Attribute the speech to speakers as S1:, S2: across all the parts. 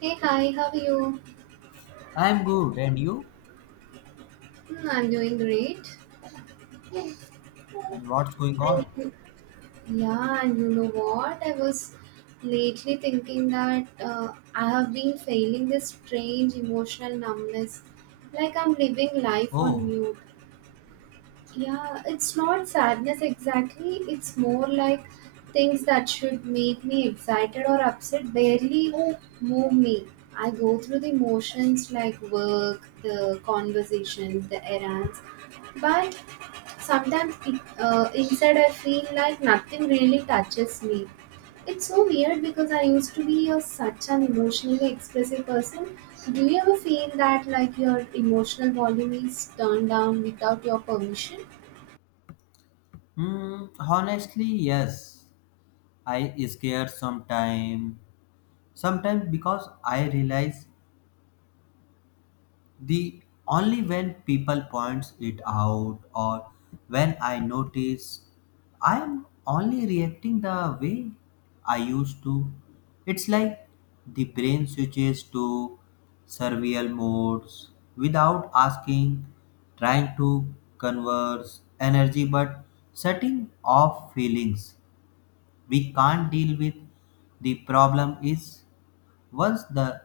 S1: Hey, hi, how are you?
S2: I'm good, and you?
S1: Hmm, I'm doing great. And
S2: And what's going on?
S1: Yeah, and you know what? I was lately thinking that I have been feeling this strange emotional numbness, like I'm living life on
S2: Oh,
S1: mute. Yeah, it's not sadness exactly, it's more like things that should make me excited or upset barely move me. I go through the motions like work, the conversations, the errands, but sometimes inside I feel like nothing really touches me. It's so weird because I used to be such an emotionally expressive person. Do you ever feel that like your emotional volume is turned down without your permission?
S2: hmm, honestly, yes. I scare sometime. Sometimes because I realize the only when people points it out or when I notice I am only reacting the way I used to. It's like the brain switches to survival modes without asking, trying to converse energy but setting off feelings. We can't deal with the problem is once the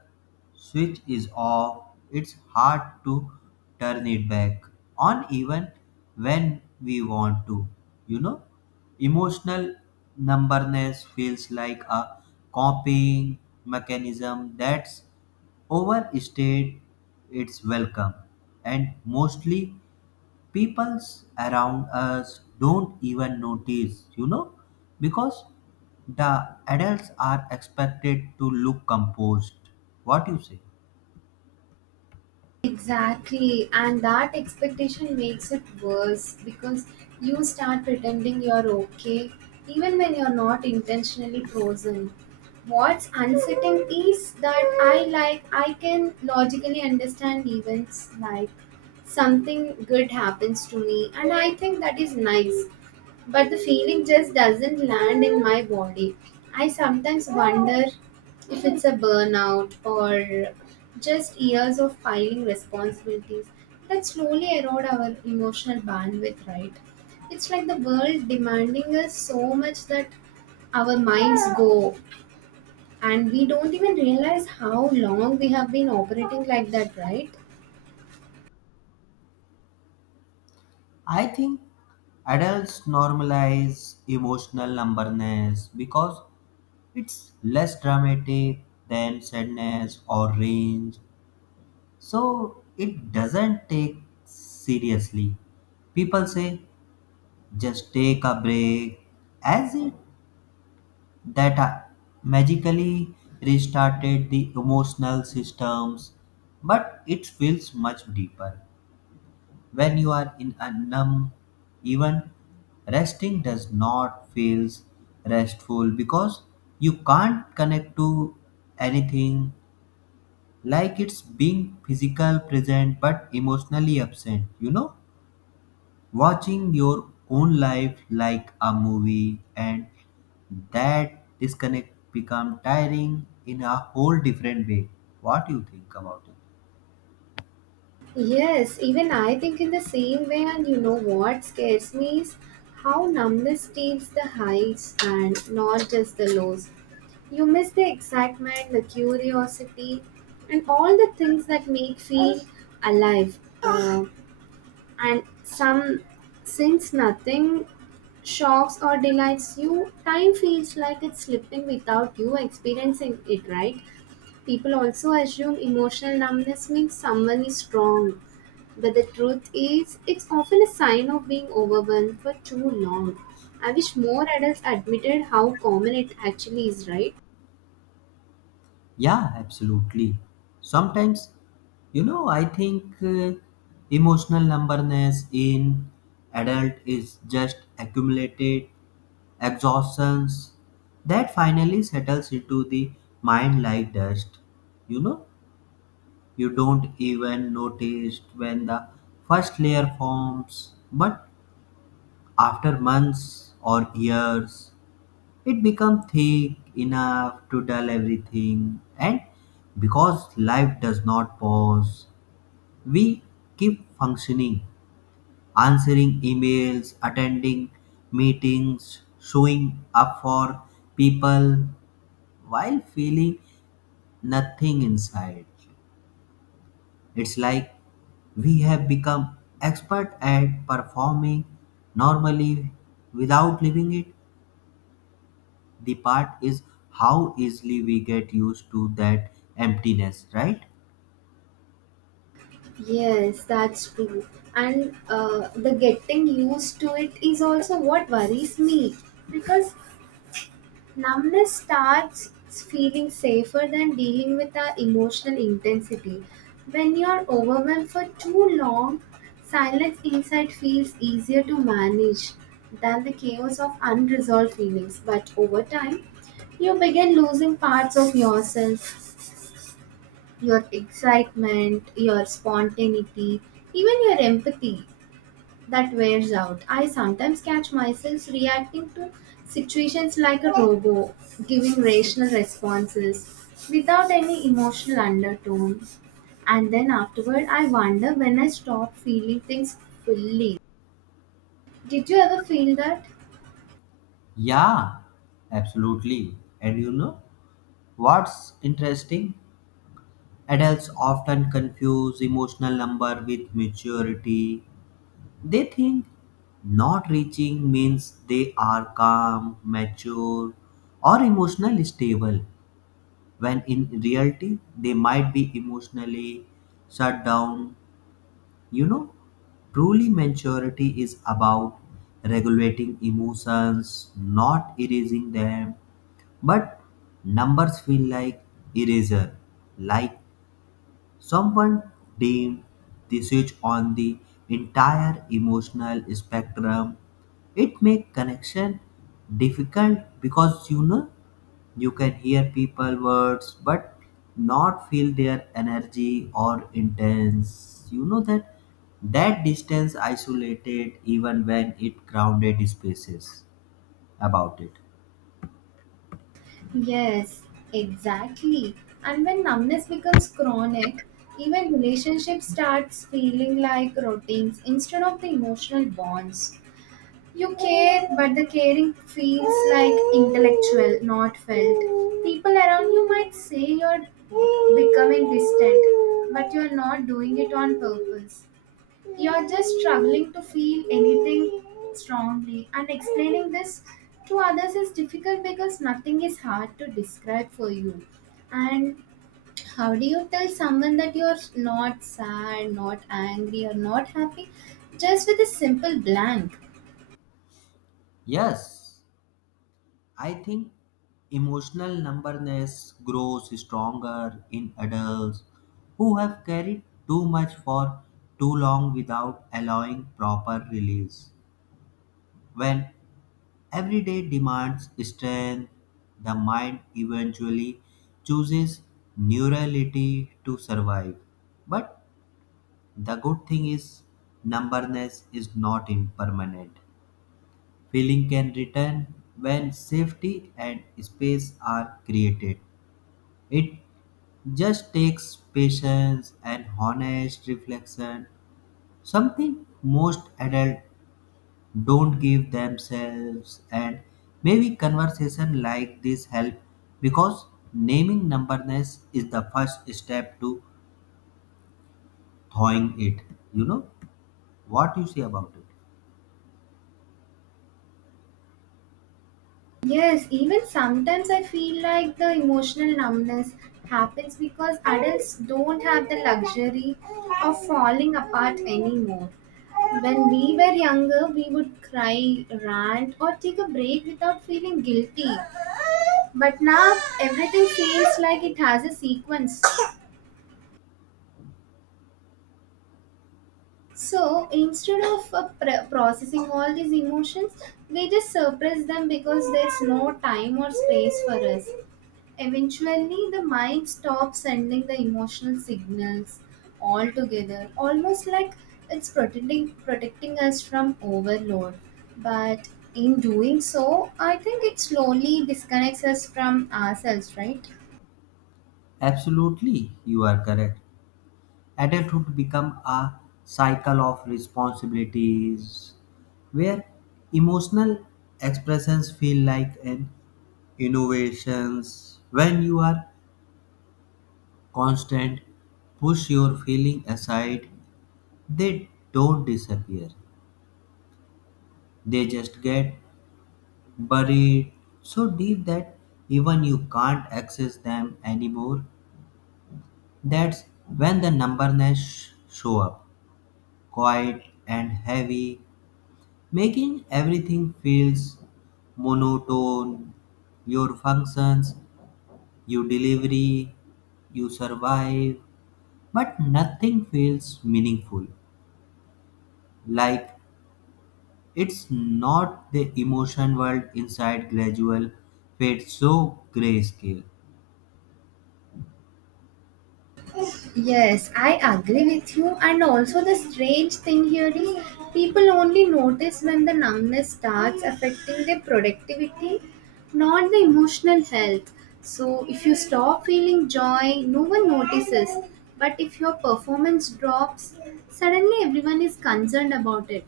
S2: switch is off, it's hard to turn it back on even when we want to. You know, emotional numberness feels like a copying mechanism that's overstayed its welcome, and mostly peoples around us don't even notice, you know, because the adults are expected to look composed. What you say?
S1: Exactly, and that expectation makes it worse because you start pretending you're okay even when you're not intentionally frozen. What's unsettling is that I can logically understand events, like something good happens to me and I think that is nice, but the feeling just doesn't land in my body. I sometimes wonder if it's a burnout or just years of piling responsibilities that slowly erode our emotional bandwidth, right? It's like the world demanding us so much that our minds go and we don't even realize how long we have been operating like that, right?
S2: I think adults normalize emotional numberness because it's less dramatic than sadness or range. So it doesn't take seriously. People say just take a break as it that magically restarted the emotional systems, but it feels much deeper when you are in a numb, even resting does not feels restful because you can't connect to anything, like it's being physical present but emotionally absent, you know, watching your own life like a movie, and that disconnect become tiring in a whole different way. What do you think about it?
S1: Yes, even I think in the same way, and you know what scares me is how numbness steals the highs and not just the lows. You miss the excitement, the curiosity, and all the things that make feel alive. And some, since nothing shocks or delights you, time feels like it's slipping without you experiencing it. Right? People also assume emotional numbness means someone is strong, but the truth is, it's often a sign of being overwhelmed for too long. I wish more adults admitted how common it actually is. Right?
S2: Yeah, absolutely. Sometimes, you know, I think emotional numbness in adult is just accumulated exhaustions that finally settles into the mind like dust, you know. You don't even notice when the first layer forms, but after months or years, it becomes thick enough to dull everything. And because life does not pause, we keep functioning, answering emails, attending meetings, showing up for people while feeling nothing inside. It's like we have become expert at performing normally without living it. The part is how easily we get used to that emptiness, right?
S1: Yes, that's true. And the getting used to it is also what worries me because numbness starts feeling safer than dealing with our emotional intensity. When you're overwhelmed for too long, silence inside feels easier to manage than the chaos of unresolved feelings. But over time, you begin losing parts of yourself, your excitement, your spontaneity, even your empathy that wears out. I sometimes catch myself reacting to situations like a robot, giving rational responses without any emotional undertone. And then afterward, I wonder when I stop feeling things fully. Did you ever feel that?
S2: Yeah, absolutely. And you know what's interesting? Adults often confuse emotional number with maturity. They think not reaching means they are calm, mature, or emotionally stable, when in reality they might be emotionally shut down. You know, truly maturity is about regulating emotions, not erasing them. But numbers feel like eraser, like someone deemed the switch on the entire emotional spectrum. It make connection difficult because, you know, you can hear people words but not feel their energy or intense. You know that that distance isolated even when it grounded spaces about it.
S1: Yes, exactly. And when numbness becomes chronic, even relationships starts feeling like routines instead of the emotional bonds. You care, but the caring feels like intellectual, not felt. People around you might say you're becoming distant, but you're not doing it on purpose. You're just struggling to feel anything strongly, and explaining this to others is difficult because nothing is hard to describe for you. And how do you tell someone that you're not sad, not angry, or not happy, just with a simple blank?
S2: Yes, I think emotional numberness grows stronger in adults who have carried too much for too long without allowing proper release. When every day demands strength, the mind eventually chooses neurality to survive. But the good thing is, numberness is not impermanent. Feeling can return when safety and space are created. It just takes patience and honest reflection, something most adult don't give themselves, and maybe conversation like this help because naming numberness is the first step to thawing it, you know. What you say about it?
S1: Yes, even sometimes I feel like the emotional numbness happens because adults don't have the luxury of falling apart anymore. When we were younger, we would cry, rant, or take a break without feeling guilty. But now everything feels like it has a sequence. So instead of processing all these emotions, we just suppress them because there's no time or space for us. Eventually, the mind stops sending the emotional signals altogether, almost like it's protecting us from overload. But in doing so, I think it slowly disconnects us from ourselves, right?
S2: Absolutely, you are correct. Adulthood become a cycle of responsibilities where emotional expressions feel like an innovations. When you are constant push your feeling aside, they don't disappear, they just get buried so deep that even you can't access them anymore. That's when the numberness show up, quiet and heavy, making everything feels monotone. Your functions, you delivery, you survive, but nothing feels meaningful. Like, it's not the emotion world inside gradual fade so grayscale.
S1: Yes, I agree with you. And also, the strange thing here is people only notice when the numbness starts affecting their productivity, not the emotional health. So, if you stop feeling joy, no one notices. But if your performance drops, suddenly everyone is concerned about it.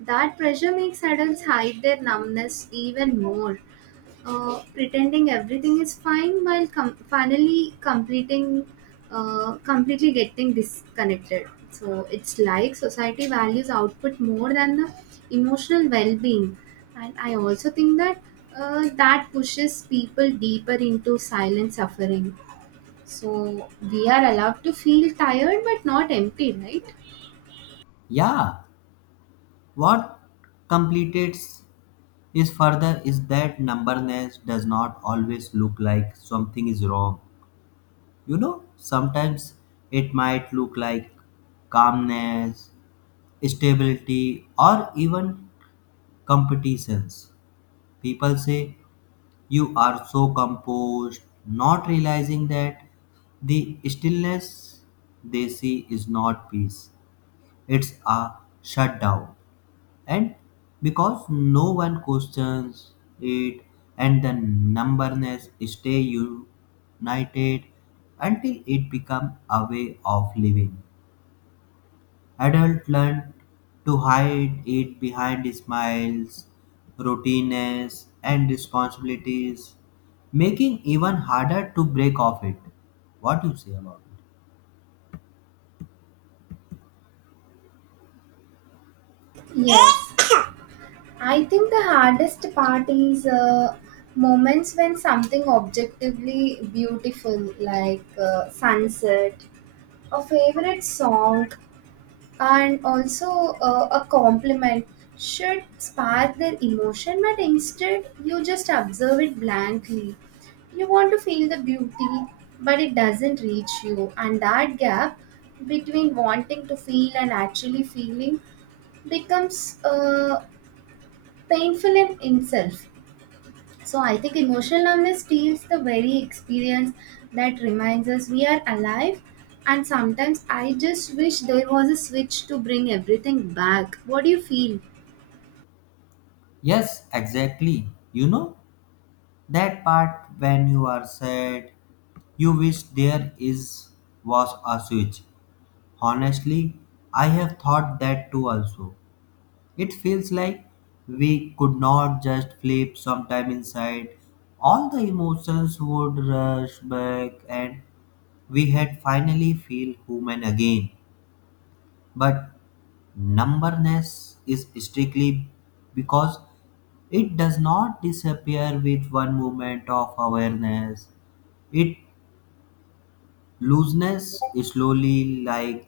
S1: That pressure makes adults hide their numbness even more, pretending everything is fine while com- finally completing completely getting disconnected. So it's like society values output more than the emotional well-being, and I also think that that pushes people deeper into silent suffering. So we are allowed to feel tired but not empty, right?
S2: Yeah, what completes is further is that numberness does not always look like something is wrong. You know, sometimes it might look like calmness, stability, or even competitions. People say you are so composed, not realizing that the stillness they see is not peace, it's a shutdown. And because no one questions it, and the numberness stay united until it becomes a way of living. Adults learn to hide it behind smiles, routines, and responsibilities, making even harder to break off it. What do you say about it?
S1: Yes, I think the hardest part is moments when something objectively beautiful, like sunset, a favorite song, and also a compliment, should spark their emotion, but instead you just observe it blankly. You want to feel the beauty, but it doesn't reach you, and that gap between wanting to feel and actually feeling becomes painful in itself. So I think emotional numbness steals the very experience that reminds us we are alive. And sometimes I just wish there was a switch to bring everything back. What do you feel?
S2: Yes, exactly. You know that part when you are sad, you wish there is was a switch. Honestly, I have thought that too also. It feels like we could not just flip sometime inside. All the emotions would rush back and we had finally feel human again. But numberness is strictly because it does not disappear with one moment of awareness. It looseness slowly like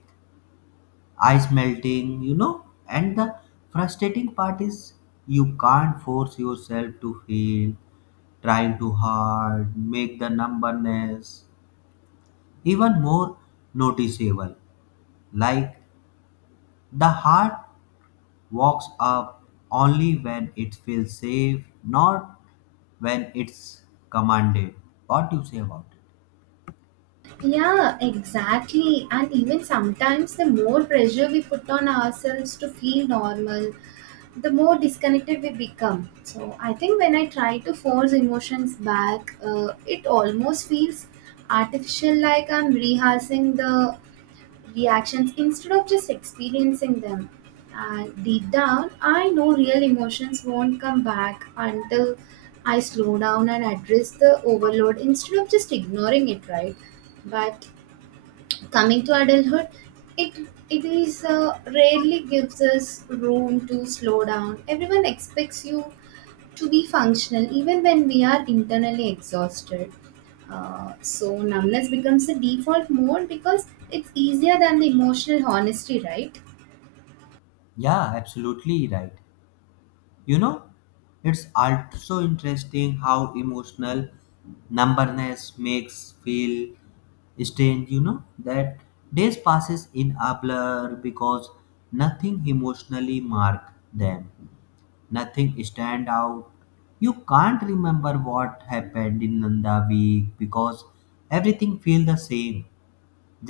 S2: ice melting, you know. And the frustrating part is you can't force yourself to feel, trying too hard, make the numbness even more noticeable. Like the heart walks up only when it feels safe, not when it's commanded. What do you say about it?
S1: Yeah, exactly. And even sometimes the more pressure we put on ourselves to feel normal, the more disconnected we become. So I think when I try to force emotions back, it almost feels artificial, like I'm rehearsing the reactions instead of just experiencing them. And deep down, I know real emotions won't come back until I slow down and address the overload instead of just ignoring it, right? But coming to adulthood, it is rarely gives us room to slow down. Everyone expects you to be functional even when we are internally exhausted. So numbness becomes the default mode because it's easier than the emotional honesty, right?
S2: Yeah, absolutely right. You know, it's also interesting how emotional numberness makes feel strange. You know that days passes in a blur because nothing emotionally marked them, nothing stand out. You can't remember what happened in the week because everything feel the same,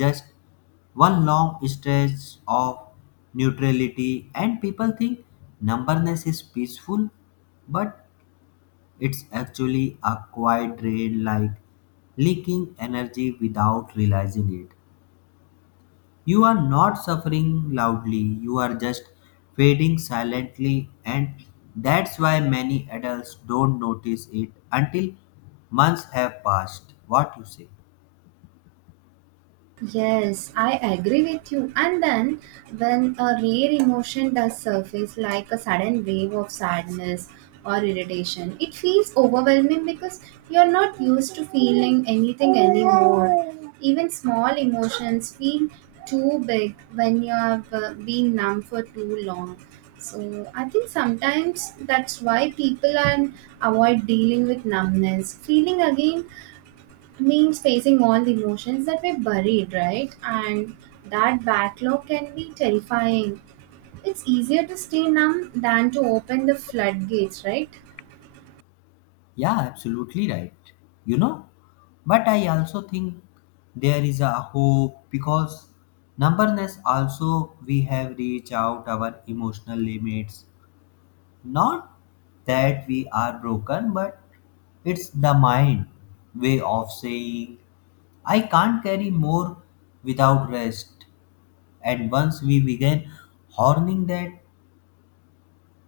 S2: just one long stretch of neutrality, and people think numberness is peaceful, but it's actually a quiet drain, like leaking energy without realizing it. You are not suffering loudly, you are just fading silently, and that's why many adults don't notice it until months have passed. What you say?
S1: Yes, I agree with you. And then, when a rare emotion does surface, like a sudden wave of sadness or irritation, it feels overwhelming because you're not used to feeling anything anymore. Even small emotions feel too big when you have been numb for too long. So, I think sometimes that's why people are, avoid dealing with numbness. Feeling again means facing all the emotions that were buried, right? And that backlog can be terrifying. It's easier to stay numb than to open the floodgates, right?
S2: Yeah, absolutely right. You know, but I also think there is a hope because numberness also we have reached out our emotional limits. Not that we are broken, but it's the mind way of saying I can't carry more without rest. And once we begin honing that,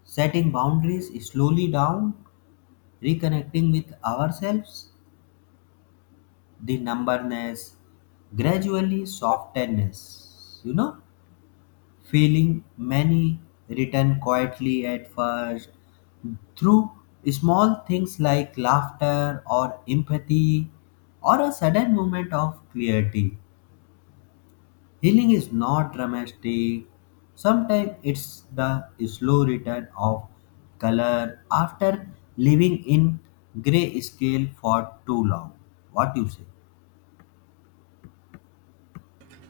S2: setting boundaries slowly down, reconnecting with ourselves, the numbness gradually softens, you know, feeling many return quietly at first through small things like laughter or empathy or a sudden moment of clarity. Healing is not dramatic. Sometimes it's the slow return of color after living in gray scale for too long. What you say?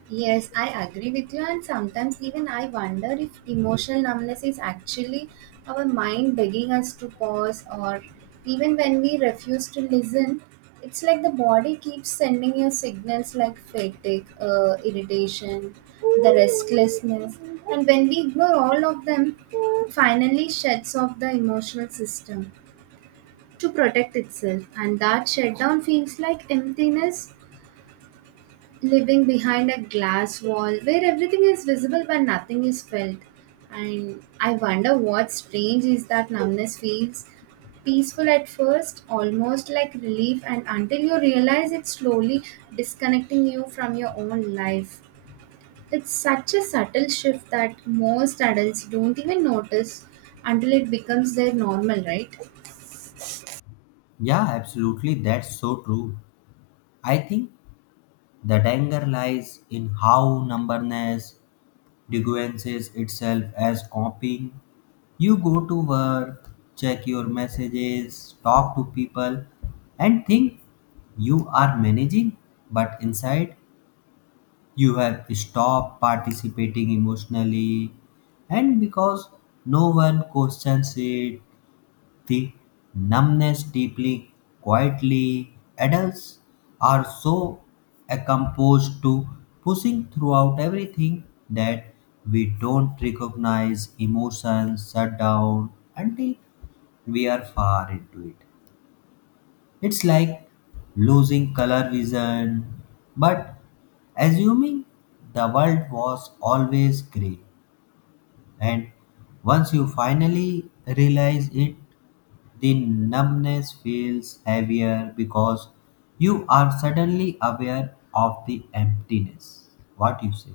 S1: Yes, I agree with you, and sometimes even I wonder if emotional numbness is actually our mind begging us to pause, or even when we refuse to listen, it's like the body keeps sending you signals like fatigue, irritation, the restlessness, and when we ignore all of them, it finally shuts off the emotional system to protect itself, and that shutdown feels like emptiness, living behind a glass wall where everything is visible but nothing is felt. And I wonder what strange is that numbness feels peaceful at first, almost like relief, and until you realize it's slowly disconnecting you from your own life. It's such a subtle shift that most adults don't even notice until it becomes their normal, right?
S2: Yeah, absolutely. That's so true. I think the danger lies in how numberness deguences itself as copying. You go to work, check your messages, talk to people, and think you are managing, but inside you have stopped participating emotionally. And because no one questions it, the numbness deeply, quietly, adults are so accustomed to pushing throughout everything that we don't recognize emotions shut down until we are far into it. It's like losing color vision, but assuming the world was always gray, and once you finally realize it, the numbness feels heavier because you are suddenly aware of the emptiness. What you say?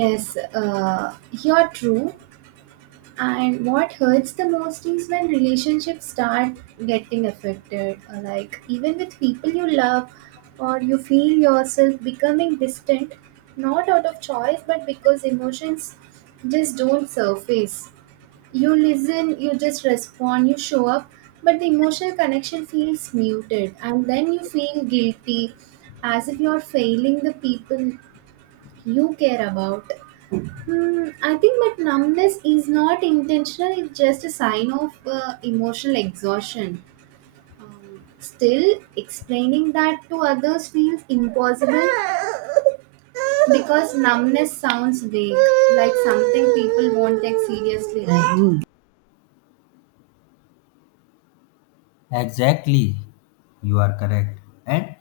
S1: Yes, you're true. And what hurts the most is when relationships start getting affected, like even with people you love, or you feel yourself becoming distant, not out of choice, but because emotions just don't surface. You listen, you just respond, you show up, but the emotional connection feels muted, and then you feel guilty as if you're failing the people you care about. Hmm, I think that numbness is not intentional, it's just a sign of emotional exhaustion. Still, explaining that to others feels impossible because numbness sounds vague, like something people won't take seriously, right?
S2: Exactly, you are correct. And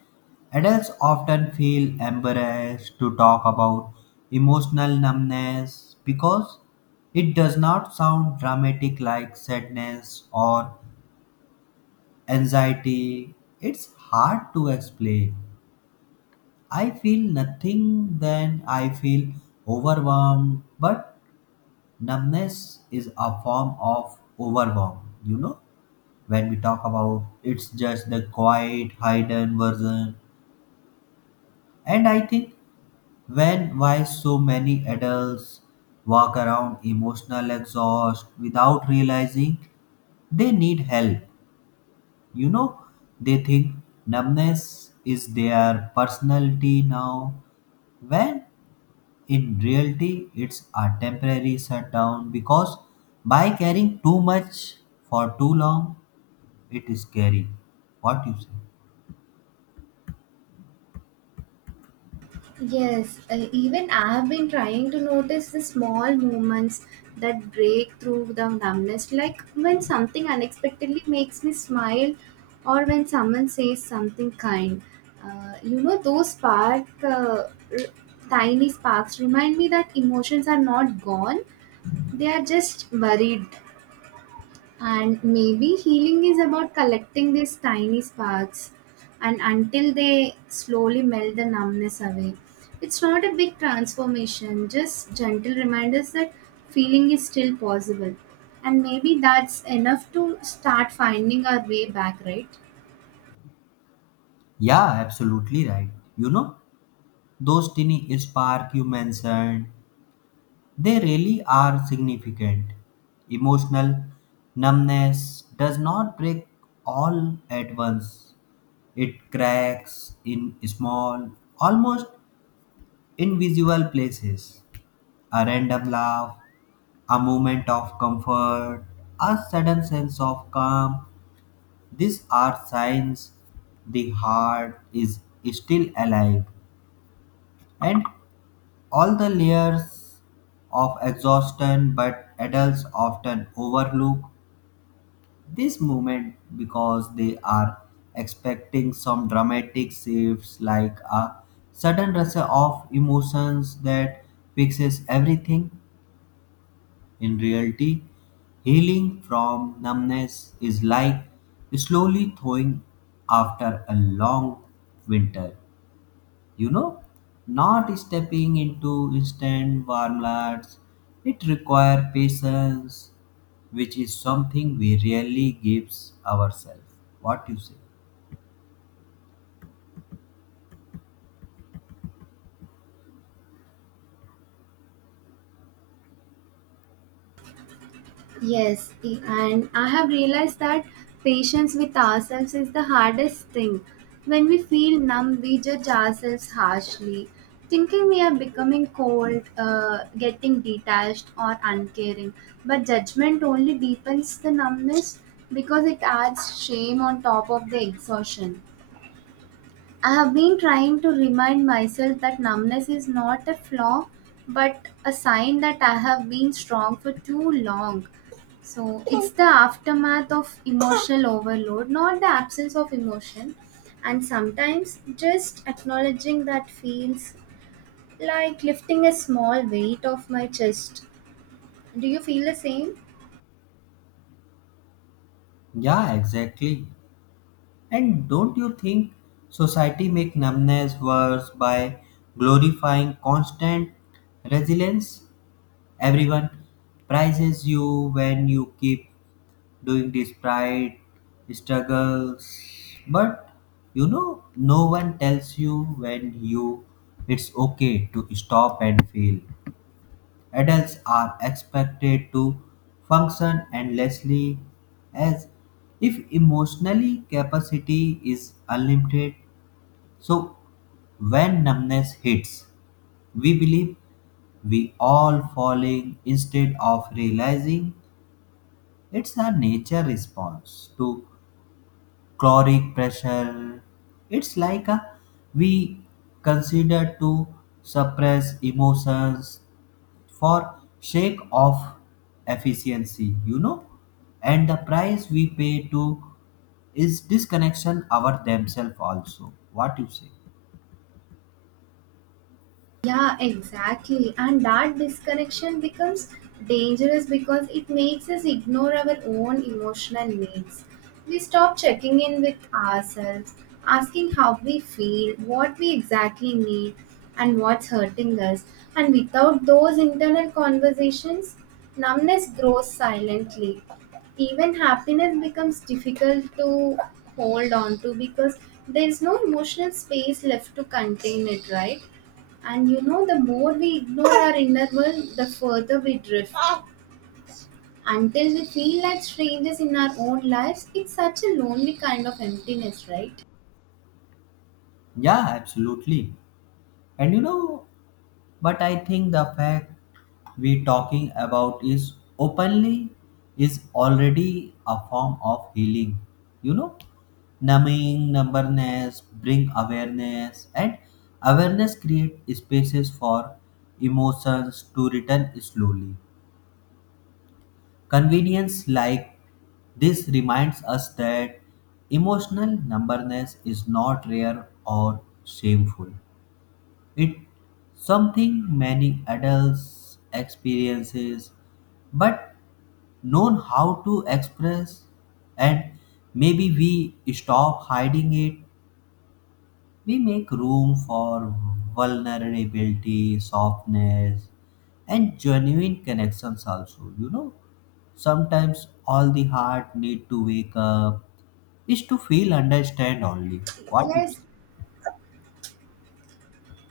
S2: adults often feel embarrassed to talk about emotional numbness because it does not sound dramatic like sadness or anxiety. It's hard to explain I feel nothing, then I feel overwhelmed. But numbness is a form of overwhelm, you know. When we talk about it's just the quiet, hidden version. And I think when why so many adults walk around emotional exhaust without realizing they need help. You know, they think numbness is their personality now, when in reality it's a temporary shutdown because by carrying too much for too long, it is scary. What you say?
S1: Yes, even I have been trying to notice the small moments that break through the numbness, like when something unexpectedly makes me smile or when someone says something kind. Those r- tiny sparks remind me that emotions are not gone, they are just buried, and maybe healing is about collecting these tiny sparks and until they slowly melt the numbness away. It's not a big transformation, just gentle reminders that feeling is still possible. And maybe that's enough to start finding our way back, right?
S2: Yeah, absolutely right. You know, those tiny spark you mentioned, they really are significant. Emotional numbness does not break all at once, it cracks in small, almost invisible places, a random laugh, a moment of comfort, a sudden sense of calm. These are signs the heart is still alive. And all the layers of exhaustion, but adults often overlook this moment because they are expecting some dramatic shifts like a sudden rush of emotions that fixes everything. In reality, healing from numbness is like slowly thawing after a long winter. You know, not stepping into instant warmlets, it requires patience, which is something we rarely gives ourselves. What you say?
S1: Yes, and I have realized that patience with ourselves is the hardest thing. When we feel numb, we judge ourselves harshly, thinking we are becoming cold, getting detached, or uncaring. But judgment only deepens the numbness because it adds shame on top of the exhaustion. I have been trying to remind myself that numbness is not a flaw but a sign that I have been strong for too long. So it's the aftermath of emotional overload, not the absence of emotion. And sometimes just acknowledging that feels like lifting a small weight off my chest. Do you feel the same?
S2: Yeah, exactly. And don't you think society make numbness worse by glorifying constant resilience? Everyone prizes you when you keep doing despite struggles, but you know, no one tells you when you it's okay to stop and fail. Adults are expected to function endlessly as if emotionally capacity is unlimited. So when numbness hits, we believe we all falling instead of realizing it's a nature response to caloric pressure. It's like a we consider to suppress emotions for sake of efficiency, you know? And the price we pay to is disconnection our themselves also. What you say?
S1: Yeah, exactly. And that disconnection becomes dangerous because it makes us ignore our own emotional needs. We stop checking in with ourselves, asking how we feel, what we exactly need, and what's hurting us. And without those internal conversations, numbness grows silently. Even happiness becomes difficult to hold on to because there's no emotional space left to contain it, right? And you know, the more we ignore our inner world, the further we drift. Until we feel like strangers in our own lives, it's such a lonely kind of emptiness, right?
S2: Yeah, absolutely. And you know, but I think the fact we talking about is openly is already a form of healing. You know, numbing numberness bring awareness, and awareness create spaces for emotions to return slowly. Convenience like this reminds us that emotional numberness is not rare or shameful. It's something many adults experiences but known how to express, and maybe we stop hiding it, we make room for vulnerability softness and genuine connections also, you know. Sometimes all the heart need to wake up is to feel understand only. What you
S1: Yes,
S2: say?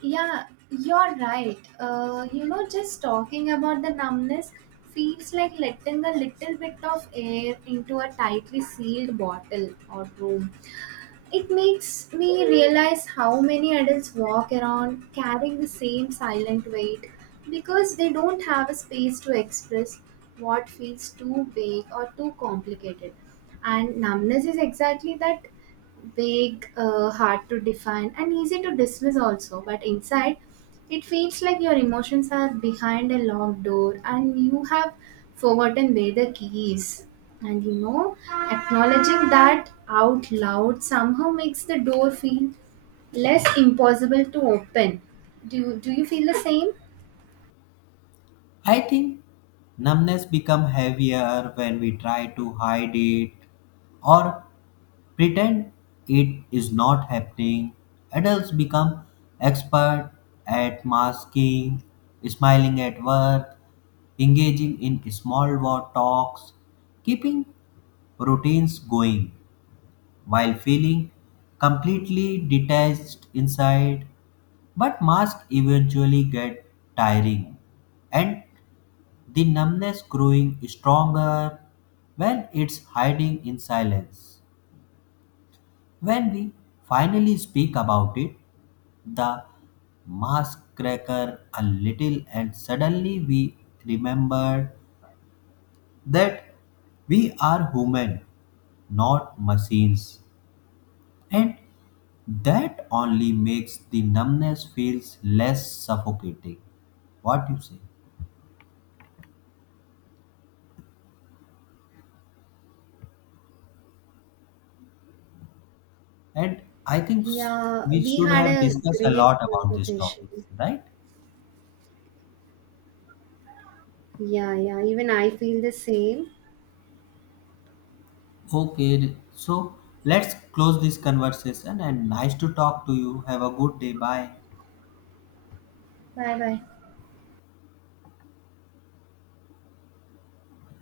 S1: yeah, you're right. You know, just talking about the numbness feels like letting a little bit of air into a tightly sealed bottle or room. It makes me realize how many adults walk around carrying the same silent weight because they don't have a space to express what feels too big or too complicated. And numbness is exactly that, vague, hard to define, and easy to dismiss also. But inside, it feels like your emotions are behind a locked door and you have forgotten where the key is. And you know, acknowledging that out loud somehow makes the door feel less impossible to open. Do you feel the same?
S2: I think numbness become heavier when we try to hide it or pretend it is not happening. Adults become expert at masking, smiling at work, engaging in small war talks, keeping routines going while feeling completely detached inside. But masks eventually get tiring, and the numbness growing stronger when it's hiding in silence. When we finally speak about it, the mask cracker a little and suddenly we remember that we are human, not machines. And that only makes the numbness feels less suffocating. What you say? And I think
S1: Yeah,
S2: we
S1: we
S2: should
S1: had
S2: have
S1: a
S2: discussed a
S1: great
S2: lot about this
S1: conversation.
S2: topic, right?
S1: Yeah, yeah, even I feel the same.
S2: Okay, so let's close this conversation and nice to talk to you. Have a good day. Bye.
S1: Bye bye.